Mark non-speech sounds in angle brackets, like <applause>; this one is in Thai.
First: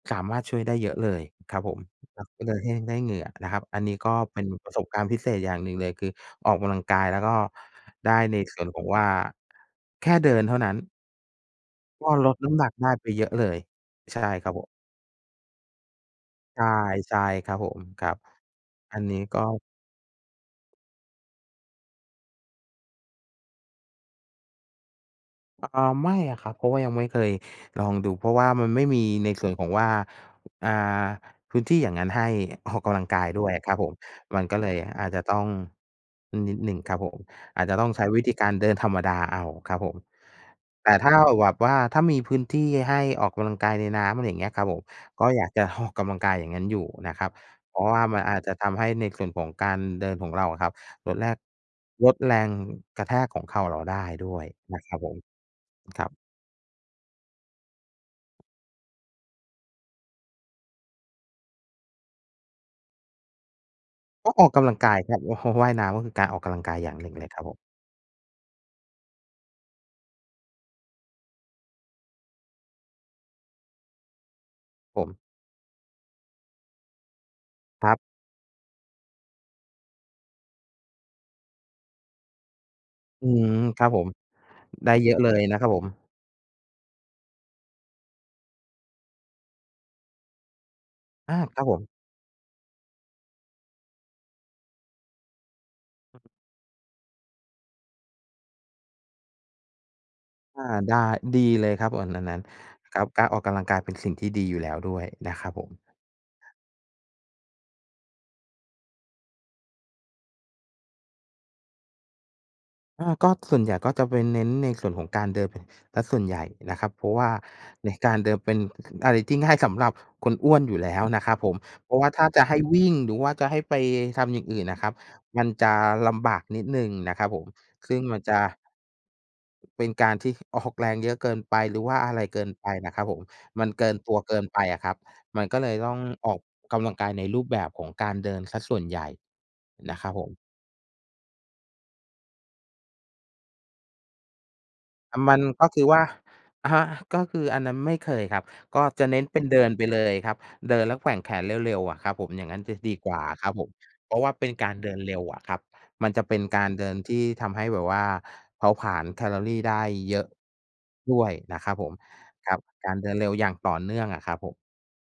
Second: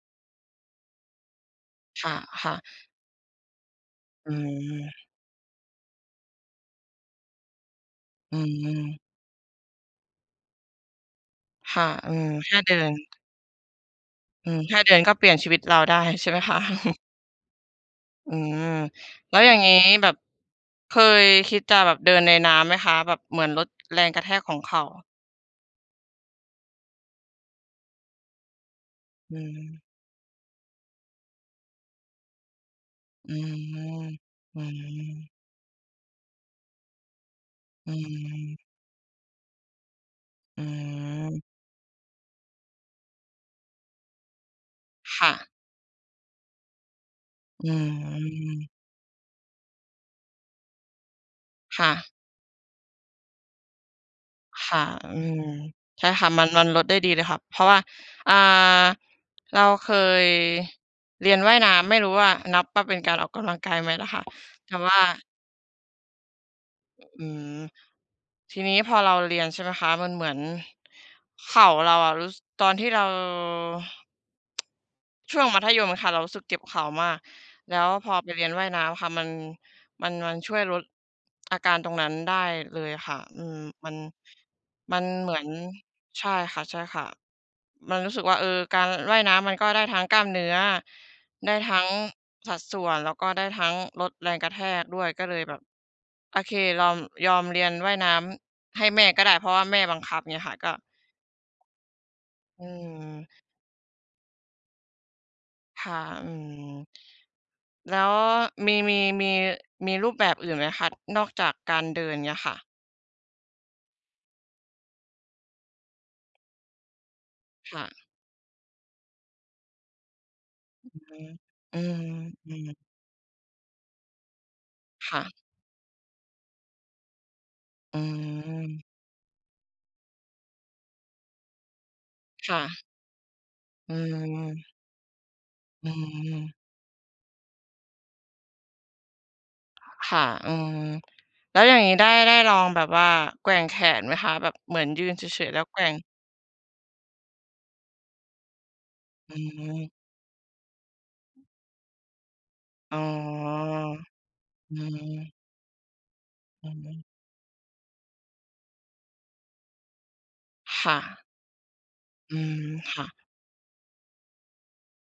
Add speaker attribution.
Speaker 1: สามารถช่วยได้เยอะเลยครับผม
Speaker 2: ค
Speaker 1: อ้าว ก็เ
Speaker 2: ่
Speaker 1: ล
Speaker 2: ะ
Speaker 1: ย
Speaker 2: ๆ
Speaker 1: ให้ ได้เหงื่อนะครับ อันนี้ก็
Speaker 2: อื
Speaker 1: เป็นประสบกา
Speaker 2: ม
Speaker 1: รณ์พิเศษอย่างหนึ่งเลย คือออกกำลังกายแล้วก็ได้
Speaker 2: อ
Speaker 1: ใน
Speaker 2: ื
Speaker 1: ส่วนของ
Speaker 2: ม
Speaker 1: ว่า แค่เดินเท่านั้น
Speaker 2: ค่ะ
Speaker 1: ก
Speaker 2: อื
Speaker 1: ็
Speaker 2: ม
Speaker 1: ลดน
Speaker 2: แค
Speaker 1: ้
Speaker 2: ่
Speaker 1: ำหนั
Speaker 2: เด
Speaker 1: ก
Speaker 2: ิ
Speaker 1: ได
Speaker 2: น
Speaker 1: ้ไปเยอะเลย ใช่ค
Speaker 2: อ
Speaker 1: ร
Speaker 2: ื
Speaker 1: ับ
Speaker 2: ม
Speaker 1: ผม
Speaker 2: แค่เดินก็เปลี่ยนชีวิตเราได้ ใช่ไหมคะ?
Speaker 1: ใช่
Speaker 2: <chuckles>
Speaker 1: ใช่ครับผม ครับ
Speaker 2: อืม
Speaker 1: อันนี้
Speaker 2: แล้
Speaker 1: ก
Speaker 2: ว
Speaker 1: ็
Speaker 2: อย่างงี้ แบบ เคยคิดจะแบบเดินในน้ำไหมคะ? แบบเหมือนลดแรงกระแทกของเข่า
Speaker 1: อา ไม่อะครับ เพราะว่ายังไม่เคยลองดู เพราะว่ามันไม่มีใน
Speaker 2: อื
Speaker 1: ส่วนของว
Speaker 2: ม
Speaker 1: ่า อ่า พื้นที่อย่างงั้นให้ออกกำลังกาย
Speaker 2: อื
Speaker 1: ด้วยครั
Speaker 2: ม
Speaker 1: บผม มันก็
Speaker 2: อื
Speaker 1: เลยอาจจะ
Speaker 2: ม
Speaker 1: ต้อง นิดหนึ่งครับผม อาจจะต้
Speaker 2: อ
Speaker 1: อ
Speaker 2: ื
Speaker 1: งใช้วิธีการ
Speaker 2: ม
Speaker 1: เดินธรรมดาเอาครับผม
Speaker 2: อื
Speaker 1: แต่ถ้าแบ
Speaker 2: ม
Speaker 1: บว่าถ้ามีพื้นที่ให้ออกกำลังกายในน้ำ อะไรอย่างเงี้ยครับผม
Speaker 2: ค
Speaker 1: ก็
Speaker 2: ่
Speaker 1: อ
Speaker 2: ะ
Speaker 1: ยากจะ ออก กำลังกายอย่างงั้นอยู่นะครับ
Speaker 2: อื
Speaker 1: เพราะว่ามันอาจจะ
Speaker 2: ม
Speaker 1: ทำให้ในส่วนของการเดินของเราอะครับ ลดแรก
Speaker 2: ค่ะ
Speaker 1: ลดแรงกระแทกของเข่าเราได้ด้วย
Speaker 2: ค
Speaker 1: น
Speaker 2: ่
Speaker 1: ะ
Speaker 2: ะ
Speaker 1: ครับผ
Speaker 2: อ
Speaker 1: ม
Speaker 2: ืม
Speaker 1: ค
Speaker 2: ใช
Speaker 1: ร
Speaker 2: ่
Speaker 1: ับ
Speaker 2: ค่ะ มัน มันลดได้ดีเลยค่ะ เพราะว่า อ่า เราเคยเรียนว่ายน้ำ ไม่รู้ว่านับว่า เป็นการออกกำลังกายไหมล่ะค่ะ?
Speaker 1: ก็ออกก
Speaker 2: แ
Speaker 1: ำ
Speaker 2: ต
Speaker 1: ล
Speaker 2: ่
Speaker 1: ังก
Speaker 2: ว
Speaker 1: า
Speaker 2: ่า
Speaker 1: ยครับ ว ว่ายน้ำก็คือการออกกำลังกายอย่าง
Speaker 2: อ
Speaker 1: หนึ่ง
Speaker 2: อ
Speaker 1: เ
Speaker 2: ื
Speaker 1: ลยครับผ
Speaker 2: ม
Speaker 1: ม
Speaker 2: ทีนี้ พอเราเรียนใช่ไหมคะ มันเหมือนเข่าเราอะรู้ ส ตอนที่เรา
Speaker 1: ผม
Speaker 2: <tsk> ช่วงมัธยมอะค่ะ เรารู้สึกเจ็บเข่ามาก แล้
Speaker 1: ค
Speaker 2: ว
Speaker 1: รับ
Speaker 2: พอไปเรียนว่ายน้ำค่ะ มัน มัน มันช่วยลดอาการตรงนั้นได้เลยค่ะ
Speaker 1: อื
Speaker 2: อื
Speaker 1: ม
Speaker 2: ม
Speaker 1: ครั
Speaker 2: มั
Speaker 1: บ
Speaker 2: น
Speaker 1: ผม ได้
Speaker 2: มัน
Speaker 1: เยอะเล
Speaker 2: เหมื
Speaker 1: ย
Speaker 2: อน
Speaker 1: นะครับผม
Speaker 2: ใช่ค่ะ ๆ มันรู้สึกว่า เออ การว่ายน้ำมันก็ได้ทั้งกล้ามเนื้อ
Speaker 1: อา
Speaker 2: ได้
Speaker 1: ครับ
Speaker 2: ท
Speaker 1: ผ
Speaker 2: ั้
Speaker 1: ม
Speaker 2: งสัดส่วน แล้วก็ได้ทั้งลดแรงกระแทกด้วย ก็เลยแบบ โอเค รอม ยอมเรียนว่ายน้ำให้แม่ก็ได้ เพราะว่าแม่บังคับ เงี้ยค่ะ
Speaker 1: อา
Speaker 2: ก็
Speaker 1: ได้ ดีเลยครับ โอน อันนั้น
Speaker 2: อื
Speaker 1: ครับ กา
Speaker 2: ม
Speaker 1: รออกกำลังกายเป็นสิ่งที่ดีอยู่แล้วด้วยนะครับผม
Speaker 2: ค่ะ อืม แล้วมี มี มี มีรูปแบบอื่นไหมคะ? นอกจากการเดิน เงี้ยค่ะ
Speaker 1: อา ก็ ส่วนใหญ่ก็จะไปเน้นในส่วนของการเดิน ป เสียส่วนใหญ่นะครับ เพราะว่า
Speaker 2: ค่
Speaker 1: ใน
Speaker 2: ะ
Speaker 1: การเดินเป็น อะไรที่ง่ายสำหรับคนอ้วนอยู่
Speaker 2: อ
Speaker 1: แ
Speaker 2: ื
Speaker 1: ล้วนะ
Speaker 2: ม
Speaker 1: ครับผม
Speaker 2: อื
Speaker 1: เพร
Speaker 2: ม
Speaker 1: าะว่าถ้าจะ
Speaker 2: อื
Speaker 1: ให้
Speaker 2: ม
Speaker 1: วิ่ง หรือว่าจะให้ไปทำอย่างอื่นน่ะครับ
Speaker 2: ค่ะ
Speaker 1: มันจะลำบากนิดหนึ่งนะครับผม ซ
Speaker 2: อ
Speaker 1: ึ
Speaker 2: ื
Speaker 1: ่งมันจะ
Speaker 2: ม
Speaker 1: เป็นการที่ออกแรงเยอะเกินไป หรือว่าอะไรเกิน
Speaker 2: ค่
Speaker 1: ไป
Speaker 2: ะ
Speaker 1: นะครับผม มันเกิ
Speaker 2: อื
Speaker 1: นตัวเกินไป
Speaker 2: ม
Speaker 1: อะครับ มันก็เลย
Speaker 2: อ
Speaker 1: ต
Speaker 2: ื
Speaker 1: ้องออก
Speaker 2: ม
Speaker 1: กำลังกายในรูปแบบของการเดินเสียส่วนใหญ่ นะครั
Speaker 2: ค
Speaker 1: บ
Speaker 2: ่
Speaker 1: ผ
Speaker 2: ะ
Speaker 1: ม
Speaker 2: อืม แล้วอย่างงี้ ได้ ได้ลองแบบว่าแกว่งแขนไหมคะ? แบบเหมือนยืน
Speaker 1: อา
Speaker 2: เ
Speaker 1: มั
Speaker 2: ฉ
Speaker 1: น
Speaker 2: ย ๆ แล้
Speaker 1: ก
Speaker 2: ว
Speaker 1: ็
Speaker 2: แก
Speaker 1: คื
Speaker 2: ว
Speaker 1: อ
Speaker 2: ่
Speaker 1: ว
Speaker 2: ง
Speaker 1: ่า อะฮะ ก็คือ อันนั้น ไม่เคยครับ ก็จะเน้น
Speaker 2: อื
Speaker 1: เป็นเดินไป
Speaker 2: ม
Speaker 1: เลยครับ เดินแล้วแกว่งแขนเร็ว ๆ อะครับผม อย่างงั้นจะด
Speaker 2: อ
Speaker 1: ี
Speaker 2: ๋อ
Speaker 1: กว่าครับผม เพราะว่าเป็นกา
Speaker 2: อื
Speaker 1: รเดินเร็ว
Speaker 2: ม
Speaker 1: อะครับ มันจะเป็นก
Speaker 2: อ
Speaker 1: า
Speaker 2: ื
Speaker 1: ร
Speaker 2: อ
Speaker 1: เด
Speaker 2: ฮ
Speaker 1: ิน
Speaker 2: ึ
Speaker 1: ที่ทำให้แบบว่าเผาผลาญแคลอรีได้เยอะ
Speaker 2: ค่
Speaker 1: ด้
Speaker 2: ะ
Speaker 1: วยนะครับผม
Speaker 2: อื
Speaker 1: คร
Speaker 2: ม
Speaker 1: ับ กา
Speaker 2: ค
Speaker 1: ร
Speaker 2: ่
Speaker 1: เดิ
Speaker 2: ะ
Speaker 1: นเร็วอย่างต่อเนื่องอะครับผม